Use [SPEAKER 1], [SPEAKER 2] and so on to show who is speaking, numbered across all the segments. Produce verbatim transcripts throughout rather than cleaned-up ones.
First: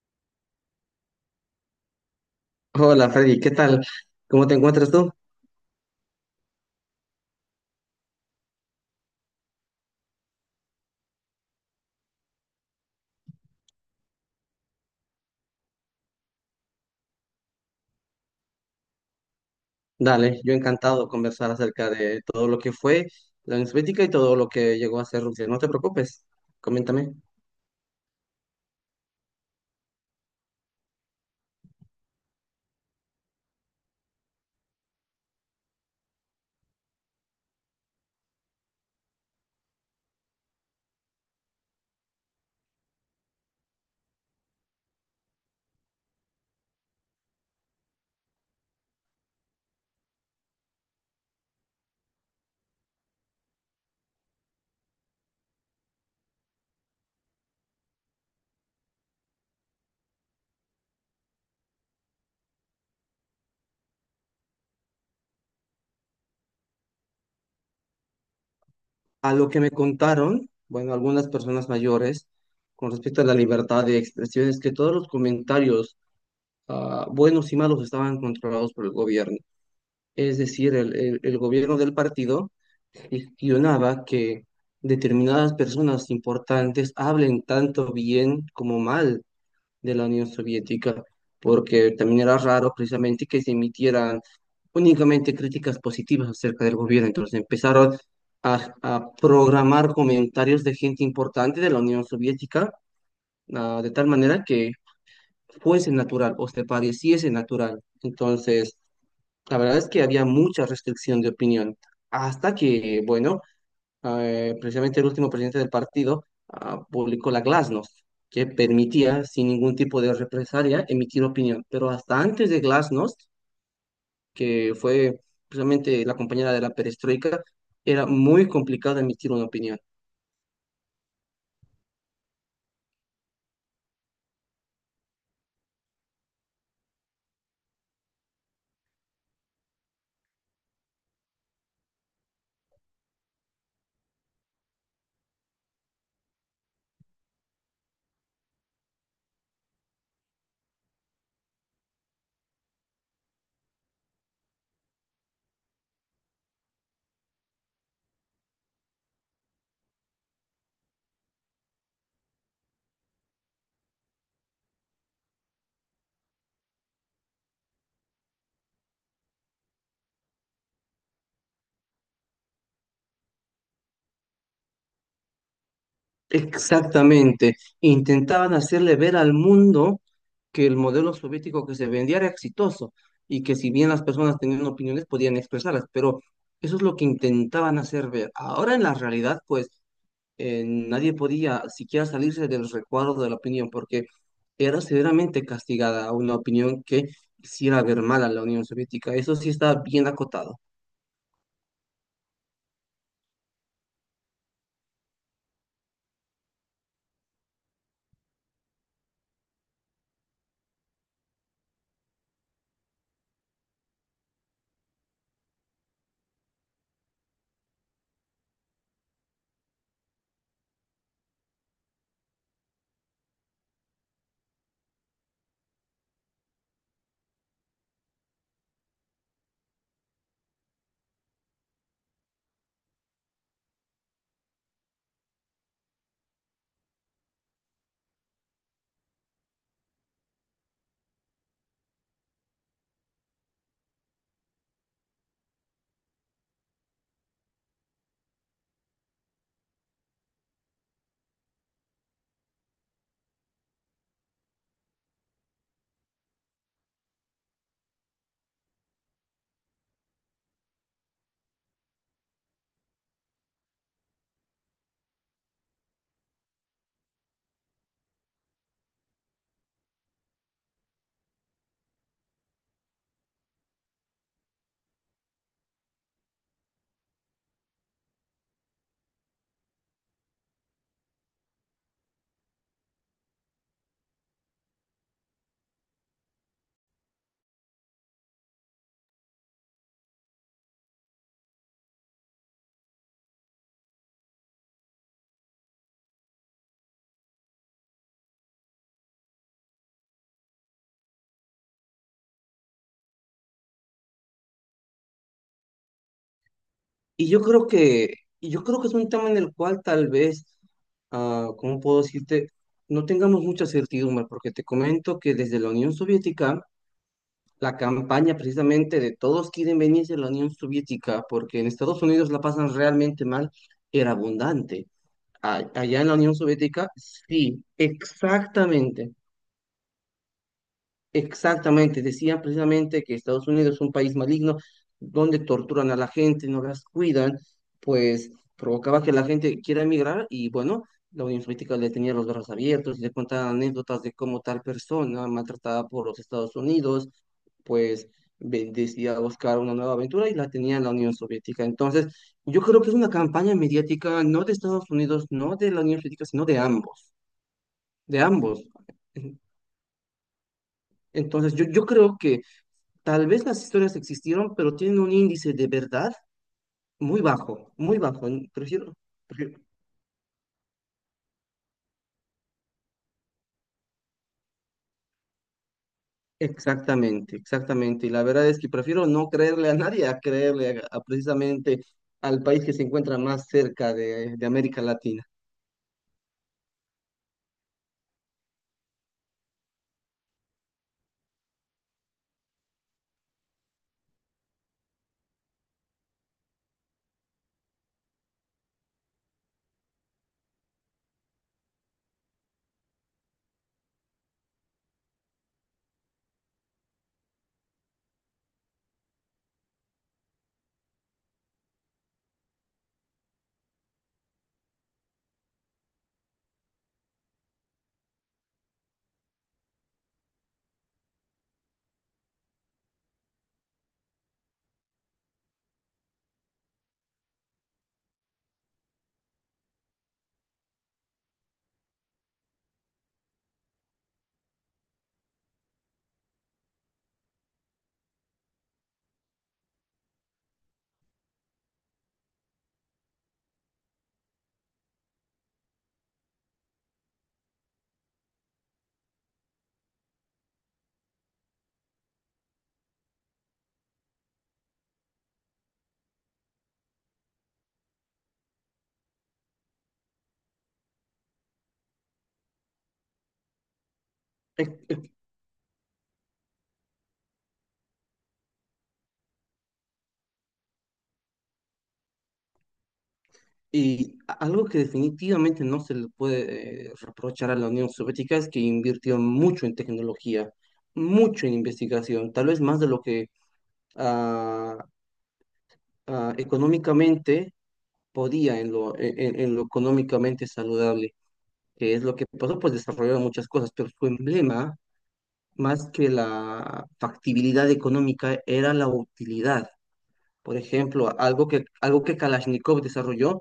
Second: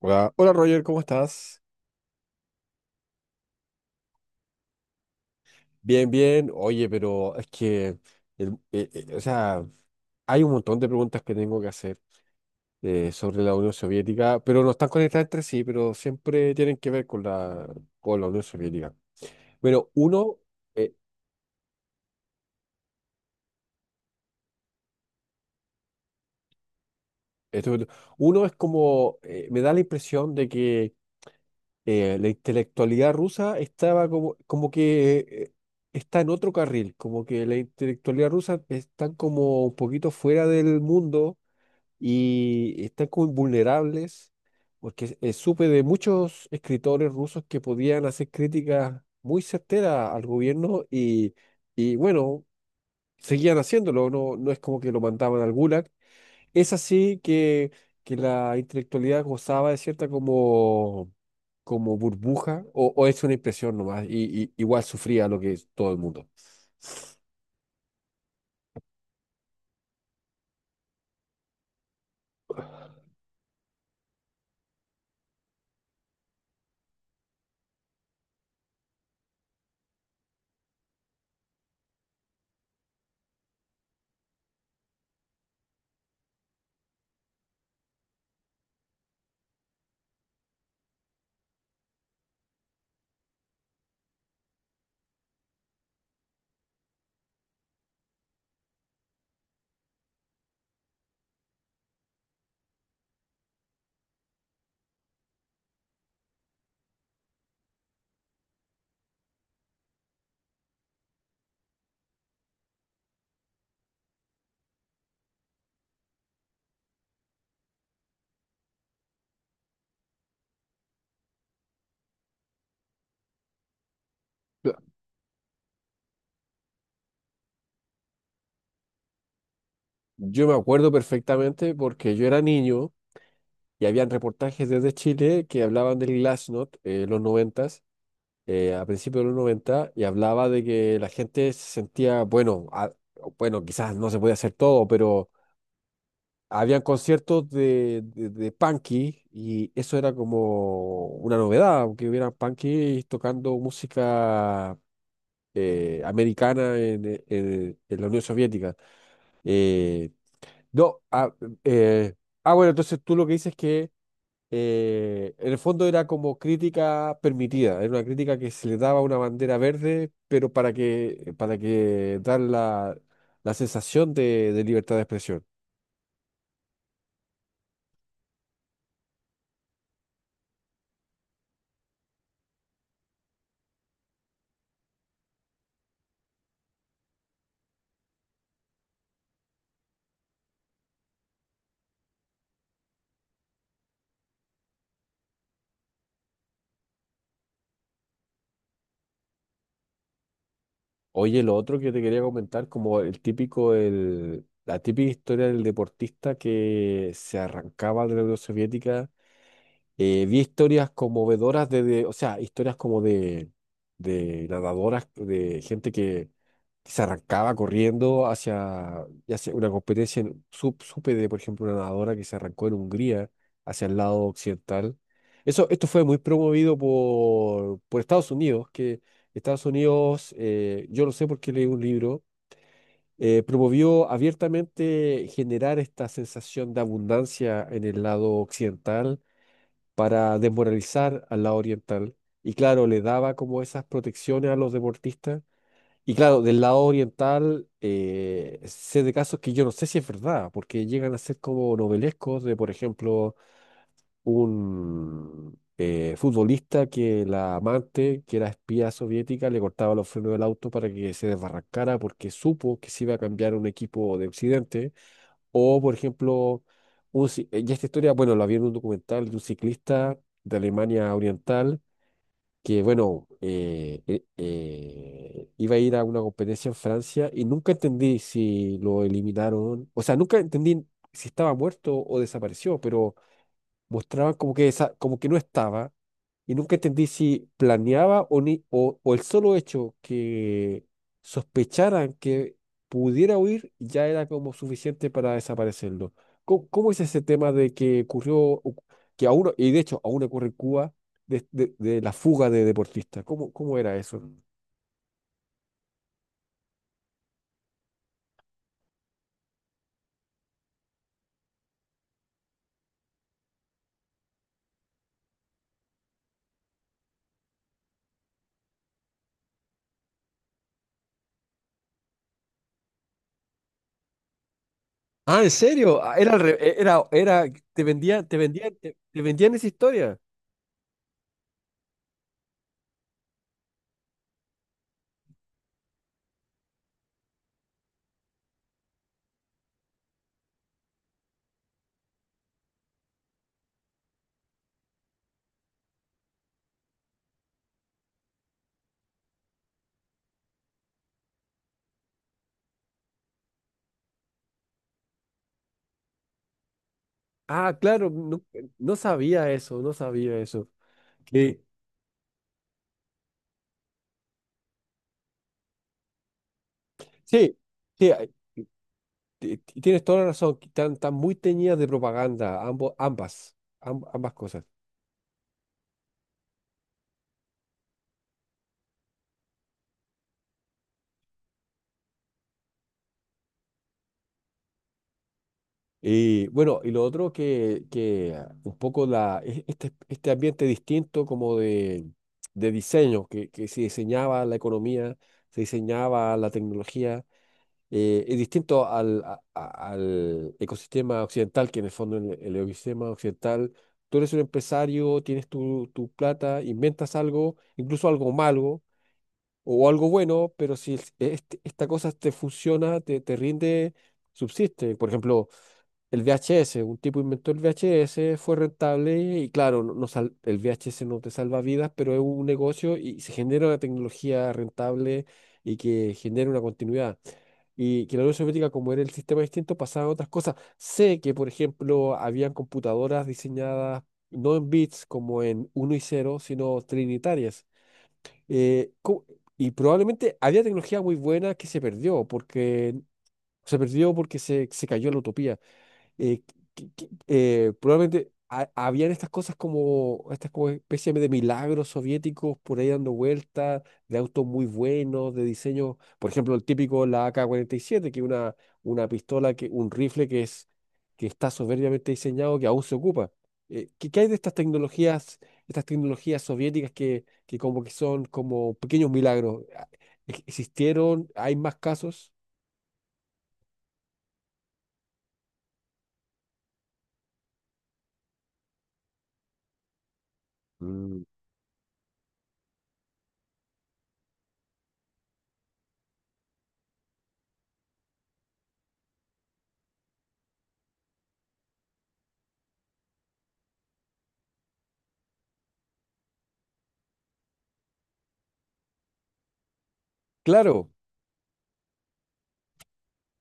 [SPEAKER 1] Hola, hola Roger, ¿cómo estás?
[SPEAKER 2] Hola Freddy, ¿qué tal? ¿Cómo te encuentras tú?
[SPEAKER 1] Bien, bien. Oye, pero es que, el- eh, eh, o sea, hay un montón de preguntas que tengo que hacer eh, sobre la Unión Soviética, pero no están conectadas entre sí, pero siempre tienen que ver con la, con la Unión Soviética. Bueno, uno,
[SPEAKER 2] Dale, yo
[SPEAKER 1] eh,
[SPEAKER 2] encantado de conversar acerca de todo lo que fue la Unión Soviética y todo lo que llegó a ser Rusia. No te preocupes, coméntame.
[SPEAKER 1] esto- uno es como, eh, me da la impresión de que eh, la intelectualidad rusa estaba como, como que eh, está en otro carril, como que la intelectualidad rusa está como un poquito fuera del mundo y están como vulnerables, porque eh, supe de muchos escritores rusos que podían hacer críticas muy certeras al gobierno y, y bueno, seguían haciéndolo, no, no es como que lo mandaban al Gulag. Es así que, que la intelectualidad gozaba de cierta como, como burbuja, o, o es una impresión nomás, y, y igual sufría lo que es todo el mundo.
[SPEAKER 2] A lo que me contaron, bueno, algunas personas mayores, con respecto a la libertad de expresión, es que todos los comentarios, ah, buenos y malos, estaban controlados por el gobierno. Es decir, el, el- el gobierno del partido gestionaba que determinadas personas importantes hablen tanto bien como mal de la Unión Soviética, porque también era raro precisamente que se emitieran únicamente críticas positivas acerca del gobierno. Entonces empezaron a, a programar comentarios de gente importante de la Unión Soviética, ah, de tal manera que fuese natural o se pareciese natural. Entonces, la verdad es que había mucha restricción de opinión, hasta que, bueno, Ah, eh, precisamente el último presidente del partido, ah, publicó la Glasnost, que permitía, sin ningún tipo de represalia, emitir opinión. Pero hasta antes de Glasnost, que fue precisamente la compañera de la perestroika, era muy complicado emitir una opinión.
[SPEAKER 1] Yo me acuerdo perfectamente porque yo era niño. Y habían reportajes desde Chile que hablaban del Glasnost, eh, los noventas, eh, a principios de los noventa y hablaba de que la gente se sentía, bueno, a- bueno, quizás no se podía hacer todo, pero habían conciertos de, de, de punky y eso era como una novedad, aunque hubiera punky tocando música eh, americana en, e, en- en la Unión Soviética. Eh, no, ah, eh, ah, bueno, entonces tú lo que dices es que eh, en el fondo era como crítica permitida, era una crítica que se le daba una bandera verde, pero para que, para que dar la, la sensación de, de libertad de expresión.
[SPEAKER 2] Exactamente. Intentaban hacerle ver al mundo que el modelo soviético que se vendía era exitoso y que si bien las personas tenían opiniones podían expresarlas, pero eso es lo que intentaban hacer ver. Ahora en la realidad, pues eh, nadie podía siquiera salirse del recuadro de la opinión, porque era severamente castigada una opinión que hiciera ver mal a la Unión Soviética. Eso sí está bien acotado.
[SPEAKER 1] Oye, lo otro que te quería comentar, como el típico, el, la típica historia del deportista que se arrancaba de la Unión Soviética. Eh, vi historias conmovedoras de, de- o sea, historias como de, de nadadoras, de gente que se arrancaba corriendo hacia ya una competencia. En- su- supe de, por ejemplo, una nadadora que se arrancó en Hungría hacia el lado occidental. Eso, esto fue muy promovido por, por Estados Unidos, que Estados Unidos, eh, yo lo sé porque leí un libro, eh, promovió abiertamente generar esta sensación de abundancia en el lado occidental para desmoralizar al lado oriental. Y claro, le daba como esas protecciones a los deportistas. Y claro, del lado oriental, eh, sé de casos que yo no sé si es verdad, porque llegan a ser como novelescos de, por ejemplo, un eh, futbolista que la amante, que era espía soviética, le cortaba los frenos del auto para que se desbarrancara porque supo que se iba a cambiar un equipo de Occidente. O, por ejemplo, un ci- eh, y esta historia, bueno, la vi en un documental de un ciclista de Alemania Oriental que, bueno, eh, eh, eh, iba a ir a una competencia en Francia y nunca entendí si lo eliminaron, o sea, nunca entendí si estaba muerto o desapareció, pero mostraban como que, esa, como que no estaba. Y nunca entendí si planeaba o, ni, o, o el solo hecho que sospecharan que pudiera huir ya era como suficiente para desaparecerlo. ¿Cómo, cómo es ese tema de que ocurrió, o- que aún, y de hecho aún ocurre en Cuba, de, de- de la fuga de deportistas? ¿Cómo, cómo era eso?
[SPEAKER 2] Y yo creo que, y yo creo que es un tema en el cual tal vez, ah, ¿cómo puedo decirte? No tengamos mucha certidumbre, porque te comento que desde la Unión Soviética, la campaña precisamente de todos quieren venirse a la Unión Soviética, porque en Estados Unidos la pasan realmente mal, era abundante.
[SPEAKER 1] Ah, ¿en
[SPEAKER 2] a- allá
[SPEAKER 1] serio?
[SPEAKER 2] en la
[SPEAKER 1] Ah, Era,
[SPEAKER 2] Unión
[SPEAKER 1] al re- eh,
[SPEAKER 2] Soviética,
[SPEAKER 1] era, era,
[SPEAKER 2] sí,
[SPEAKER 1] te vendían, te vendían, te,
[SPEAKER 2] exactamente.
[SPEAKER 1] te vendían esa historia.
[SPEAKER 2] Exactamente, decían precisamente que Estados Unidos es un país maligno donde torturan a la gente, no las cuidan, pues provocaba que la gente quiera emigrar y bueno, la Unión Soviética le tenía los brazos abiertos y le contaban anécdotas de cómo tal persona maltratada por los Estados Unidos, pues ve- decía buscar una nueva aventura y la tenía en la Unión Soviética. Entonces, yo creo que es una campaña mediática no de Estados Unidos, no de la Unión Soviética, sino de ambos,
[SPEAKER 1] Ah, claro,
[SPEAKER 2] de
[SPEAKER 1] no,
[SPEAKER 2] ambos.
[SPEAKER 1] no sabía eso, no sabía eso.
[SPEAKER 2] Entonces,
[SPEAKER 1] Que
[SPEAKER 2] yo, yo creo que tal vez las historias existieron, pero tienen un índice de verdad muy
[SPEAKER 1] sí,
[SPEAKER 2] bajo, muy
[SPEAKER 1] sí.
[SPEAKER 2] bajo. N- Prefiero,
[SPEAKER 1] Ti-
[SPEAKER 2] prefiero-
[SPEAKER 1] ti- Tienes toda la razón, que están, están muy teñidas de propaganda, ambos, ambas, am- ambas cosas.
[SPEAKER 2] Exactamente, exactamente. Y la verdad es que prefiero no creerle a nadie a creerle a, a precisamente al país que se encuentra más cerca de, de América Latina.
[SPEAKER 1] Y bueno, y lo otro que, que ah, un poco la, e- este, este ambiente distinto como de, de diseño, que, que se diseñaba la economía, se diseñaba la tecnología, eh, es distinto al, a- a- al ecosistema occidental, que en el fondo el, el ecosistema occidental, tú eres un empresario, tienes tu, tu plata, inventas algo, incluso algo malo o algo bueno, pero si es- este- esta cosa te funciona, te, te rinde, subsiste. Por ejemplo, el V H S, un tipo inventó el V H S, fue rentable y claro, no, no sal- el V H S no te salva vidas, pero es un negocio y se genera una tecnología rentable y que genera una continuidad. Y que la Unión Soviética, como era el sistema distinto, pasaba a otras cosas. Sé que, por ejemplo, habían computadoras diseñadas no en bits como en uno y cero sino trinitarias eh, cu- y probablemente había tecnología muy buena que se perdió porque se perdió porque se, se cayó la utopía eh, que- que- eh, probablemente ha- habían estas cosas como, estas como especie de milagros soviéticos por ahí dando vueltas, de autos muy buenos, de diseño, por ejemplo, el típico, la ak siete que es una, una pistola, que, un rifle que es, que está soberbiamente diseñado, que aún se ocupa. Eh, ¿qué, qué hay de estas
[SPEAKER 2] Ec- ec-
[SPEAKER 1] tecnologías, estas tecnologías soviéticas que, que como que son como pequeños milagros? Ah, ¿ex- ¿Existieron? ¿Hay más casos?
[SPEAKER 2] Y a- algo que definitivamente no se le puede eh, reprochar a la Unión Soviética es que invirtió mucho en tecnología,
[SPEAKER 1] Mm.
[SPEAKER 2] mucho en investigación, tal vez más de lo que ah, ah, económicamente podía en lo, en, en lo económicamente saludable, que es lo que pasó, pues desarrollaron muchas cosas, pero su emblema, más que la factibilidad económica, era la utilidad. Por
[SPEAKER 1] Claro.
[SPEAKER 2] ejemplo, algo que, algo que Kalashnikov desarrolló,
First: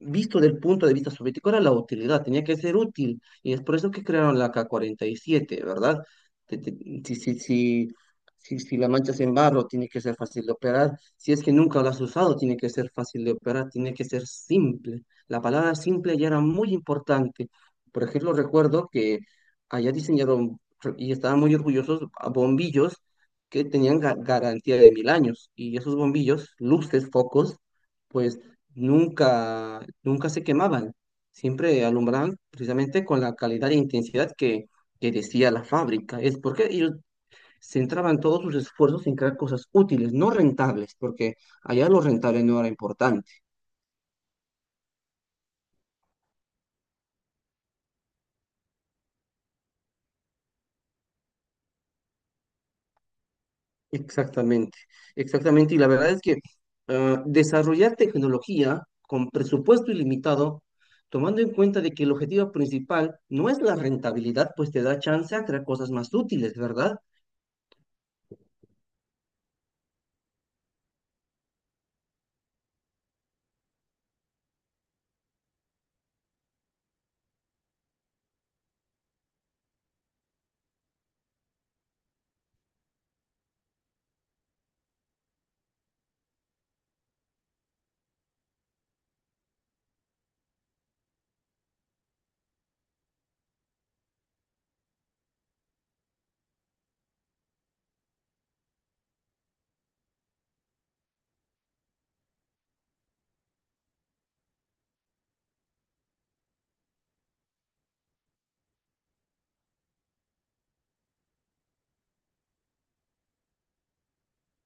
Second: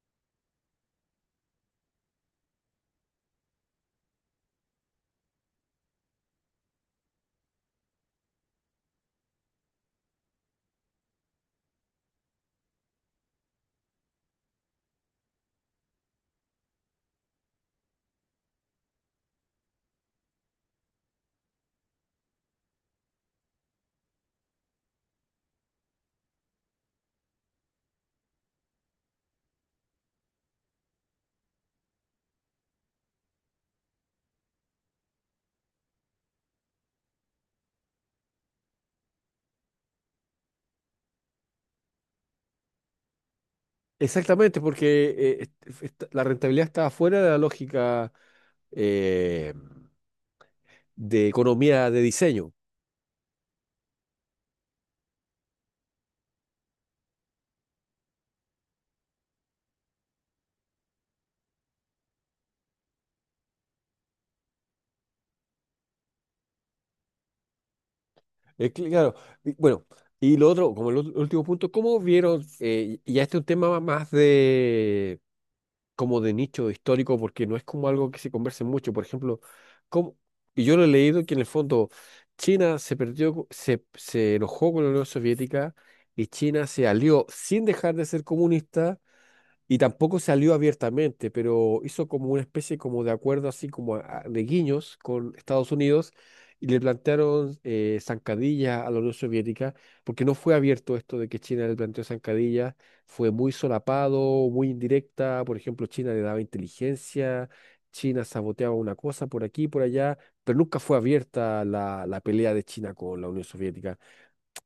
[SPEAKER 2] visto del punto de vista soviético, era la utilidad, tenía que ser útil. Y es por eso que crearon la ka cuarenta y siete, ¿verdad? Te- te- Si, si, si, si. Si la manchas en barro, tiene que ser fácil de operar. Si es que nunca la has usado, tiene que ser fácil de operar, tiene que ser simple. La palabra simple ya era muy importante. Por ejemplo, recuerdo que allá diseñaron y estaban muy orgullosos a bombillos que tenían ga- garantía de mil años y esos bombillos, luces, focos, pues nunca, nunca se quemaban, siempre alumbraban precisamente con la calidad e intensidad que, que decía la fábrica. Es porque ellos centraban todos sus esfuerzos en crear cosas útiles, no rentables, porque allá lo rentable no era importante.
[SPEAKER 1] Exactamente, porque eh, est- est- la rentabilidad está fuera de la lógica eh, de economía de diseño.
[SPEAKER 2] Exactamente, exactamente. Y la verdad es que ah, desarrollar tecnología con presupuesto ilimitado, tomando en cuenta de que el objetivo principal no es la rentabilidad, pues te da chance a crear cosas más útiles, ¿verdad?
[SPEAKER 1] Eh, cl- claro, y bueno, y lo otro, como el ul- último punto, ¿cómo vieron, eh, y- ya este es un tema más de, como de nicho histórico porque no es como algo que se converse mucho. Por ejemplo, como, y yo lo he leído que en el fondo China se perdió, co- se, se enojó con la Unión Soviética y China se alió sin dejar de ser comunista y tampoco salió abiertamente, pero hizo como una especie como de acuerdo así como a- a- de guiños con Estados Unidos y le plantearon eh, zancadilla a la Unión Soviética, porque no fue abierto esto de que China le planteó zancadillas, fue muy solapado, muy indirecta, por ejemplo, China le daba inteligencia, China saboteaba una cosa por aquí, por allá, pero nunca fue abierta la, la pelea de China con la Unión Soviética.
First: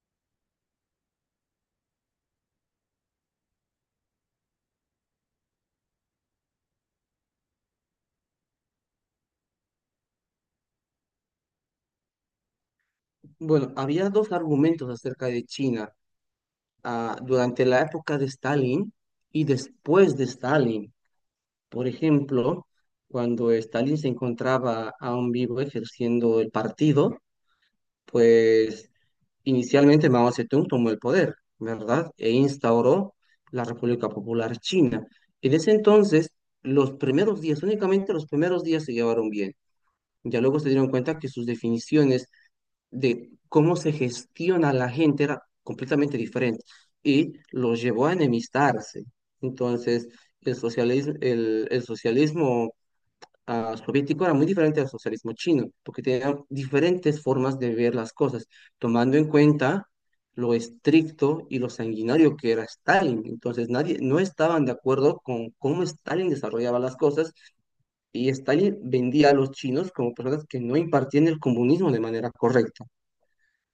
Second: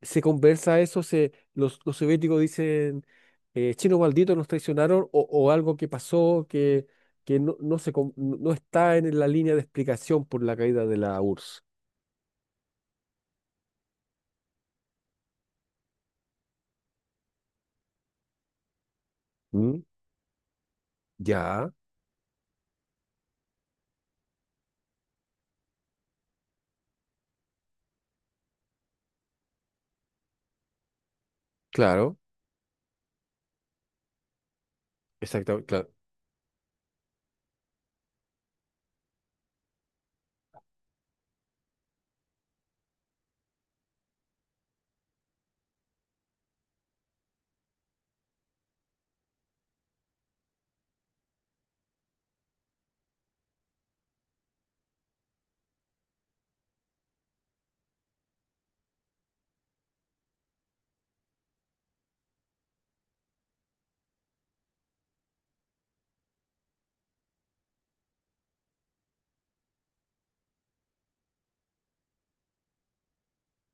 [SPEAKER 1] Se conversa eso, se, los, los soviéticos dicen, eh, chino maldito, nos traicionaron, o, o algo que pasó que, que no, no, se, com- no, no está en la línea de explicación por la caída de la U R S S.
[SPEAKER 2] Bueno, había dos argumentos acerca de China ah, durante la época de Stalin y
[SPEAKER 1] Mm,
[SPEAKER 2] después de Stalin.
[SPEAKER 1] ya,
[SPEAKER 2] Por ejemplo, cuando Stalin se encontraba aún vivo ejerciendo el partido, pues inicialmente Mao Zedong tomó el poder, ¿verdad?
[SPEAKER 1] claro,
[SPEAKER 2] E instauró la República Popular China. En
[SPEAKER 1] exactamente,
[SPEAKER 2] ese
[SPEAKER 1] claro.
[SPEAKER 2] entonces, los primeros días, únicamente los primeros días se llevaron bien. Ya luego se dieron cuenta que sus definiciones de cómo se gestiona la gente era completamente diferente y los llevó a enemistarse. Entonces, el socialismo, el, el socialismo ah, soviético era muy diferente al socialismo chino, porque tenían diferentes formas de ver las cosas, tomando en cuenta lo estricto y lo sanguinario que era Stalin. Entonces, nadie, no estaban de acuerdo con cómo Stalin desarrollaba las cosas y Stalin vendía a los chinos como personas que no impartían el comunismo de manera correcta.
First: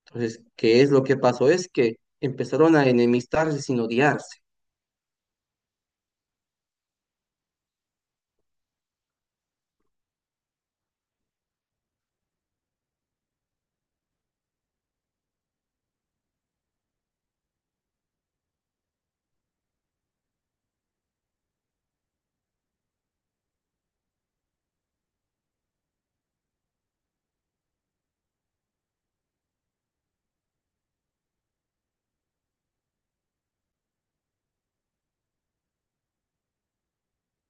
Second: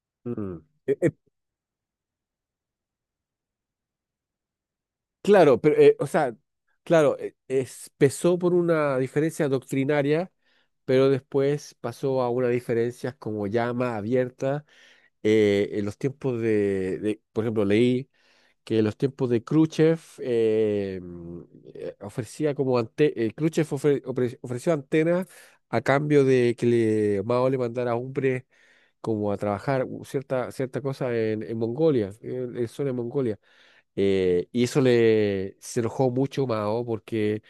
[SPEAKER 2] Entonces,
[SPEAKER 1] Mm.
[SPEAKER 2] ¿qué es
[SPEAKER 1] Eh,
[SPEAKER 2] lo
[SPEAKER 1] eh,
[SPEAKER 2] que pasó? Es que empezaron a enemistarse sin odiarse.
[SPEAKER 1] claro, pero, eh, o sea, claro, eh, es- empezó por una diferencia doctrinaria, pero después pasó a unas diferencias como ya más abiertas. Eh, en los tiempos de, de, por ejemplo, leí que los tiempos de Khrushchev eh, mm, eh, ofrecía como ante, eh, Khrushchev ofre- ofre- ofreció antenas a cambio de que le, Mao le mandara hombres como a trabajar u- cierta, cierta cosa en, en Mongolia, en, en zona de Mongolia. Eh, y eso le se enojó mucho Mao porque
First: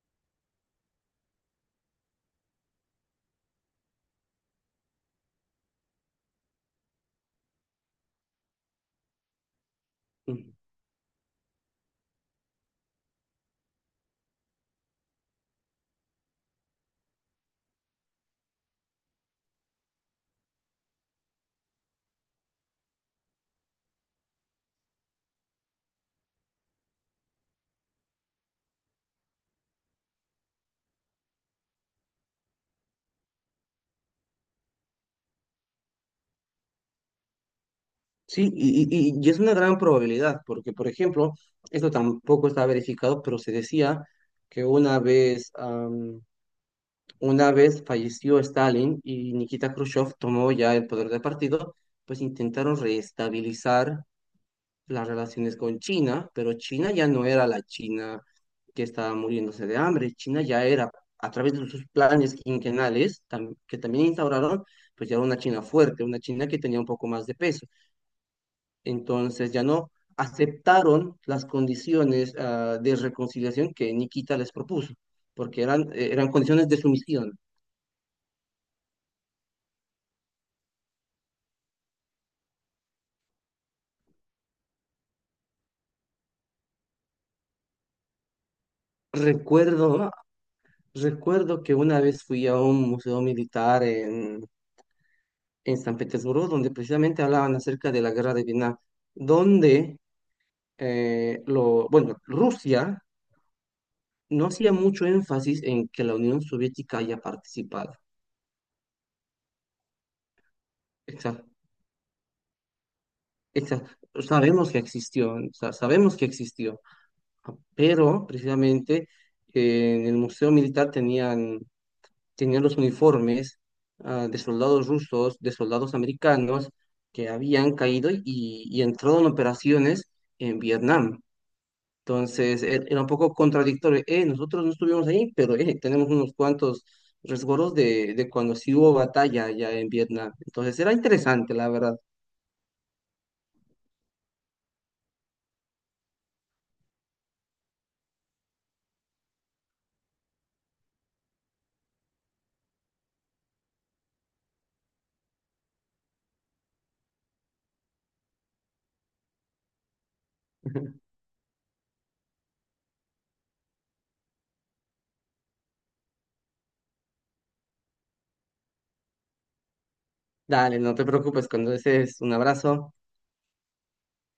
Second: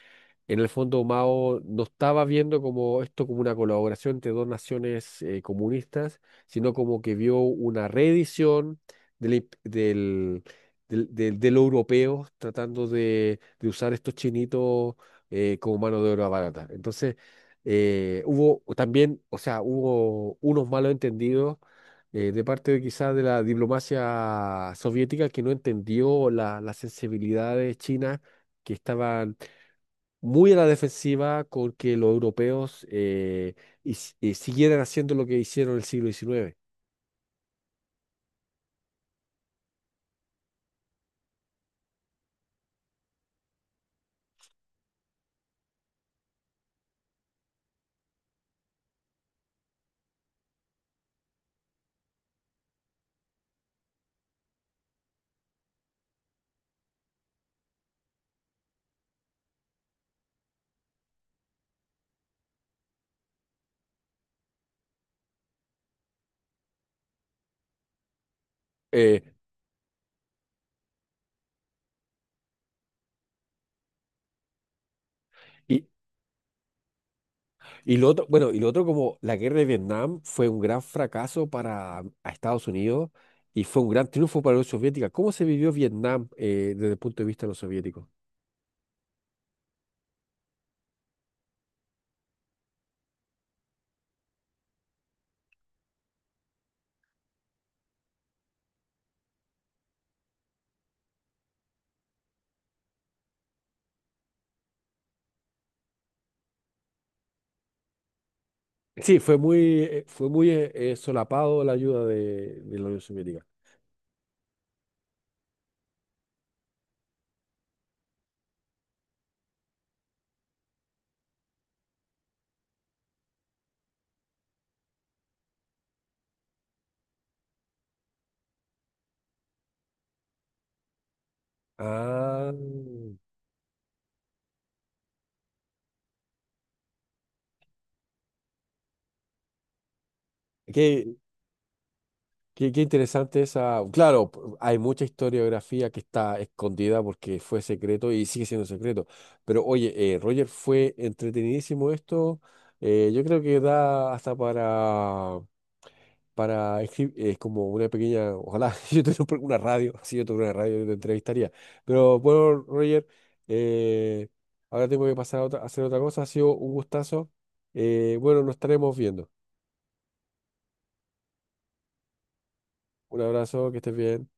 [SPEAKER 1] en el fondo, Mao no estaba viendo como esto como una colaboración entre dos naciones eh, comunistas, sino como que vio una reedición del, imp- del, del, del- de lo europeo tratando de, de usar estos chinitos eh, como mano de obra barata. Entonces, eh, hubo también, o sea, hubo unos malos entendidos eh, de parte de quizás de la diplomacia soviética que no entendió la- las sensibilidades chinas que estaban muy a la defensiva con que los europeos eh, his- eh, siguieran haciendo lo que hicieron en el siglo diecinueve.
[SPEAKER 2] Sí, y, y- y- y es una gran probabilidad, porque, por ejemplo, esto tampoco está verificado, pero se decía que una vez, am, una vez falleció Stalin y Nikita Khrushchev tomó ya el poder del partido, pues intentaron reestabilizar las relaciones con China, pero China ya no era la China que estaba muriéndose de hambre, China ya era, a través de sus planes quinquenales, tam- que también instauraron, pues ya era una China fuerte, una China que tenía un poco más de peso.
[SPEAKER 1] Eh,
[SPEAKER 2] Entonces ya no aceptaron las condiciones ah, de reconciliación que Nikita les propuso, porque
[SPEAKER 1] y,
[SPEAKER 2] eran, eh, eran condiciones de sumisión.
[SPEAKER 1] y lo otro, bueno, y lo otro como la guerra de Vietnam fue un gran fracaso para a Estados Unidos y fue un gran triunfo para la Unión Soviética. ¿Cómo se vivió Vietnam eh, desde el punto de vista de los soviéticos?
[SPEAKER 2] Recuerdo, recuerdo que una vez fui a un museo militar en, en, San Petersburgo, donde precisamente hablaban acerca de la guerra de Vietnam, donde eh, lo, bueno, Rusia no hacía mucho énfasis en que la Unión Soviética haya participado.
[SPEAKER 1] Sí, fue muy, eh, fue muy eh, eh,
[SPEAKER 2] Exacto.
[SPEAKER 1] solapado la ayuda de, de la Unión Soviética.
[SPEAKER 2] Exa- Sabemos que existió, sa- sabemos que existió, pero precisamente eh, en el Museo Militar tenían, tenían los uniformes ah, de soldados rusos, de soldados americanos que habían caído y, y entrado en operaciones en Vietnam.
[SPEAKER 1] Ah,
[SPEAKER 2] Entonces e- era un poco contradictorio. Eh, nosotros no estuvimos ahí, pero eh, tenemos unos cuantos resguardos de, de cuando sí hubo batalla allá en Vietnam.
[SPEAKER 1] ok.
[SPEAKER 2] Entonces era interesante, la verdad.
[SPEAKER 1] Qué, qué interesante esa. Claro, p- hay mucha historiografía que está escondida porque fue secreto y sigue siendo secreto. Pero oye, eh, Roger, fue entretenidísimo esto. Eh, yo creo que da hasta para, para escri- eh, como una pequeña, ojalá yo tuviera un una radio, si yo tuviera una radio yo te entrevistaría. Pero bueno, Roger, eh, ahora tengo que pasar a, otra- a hacer otra cosa. Ha sido un gustazo. Eh, bueno, nos estaremos viendo.
[SPEAKER 2] Dale, no te preocupes, cuando desees, un abrazo.
[SPEAKER 1] Un abrazo, que estés bien.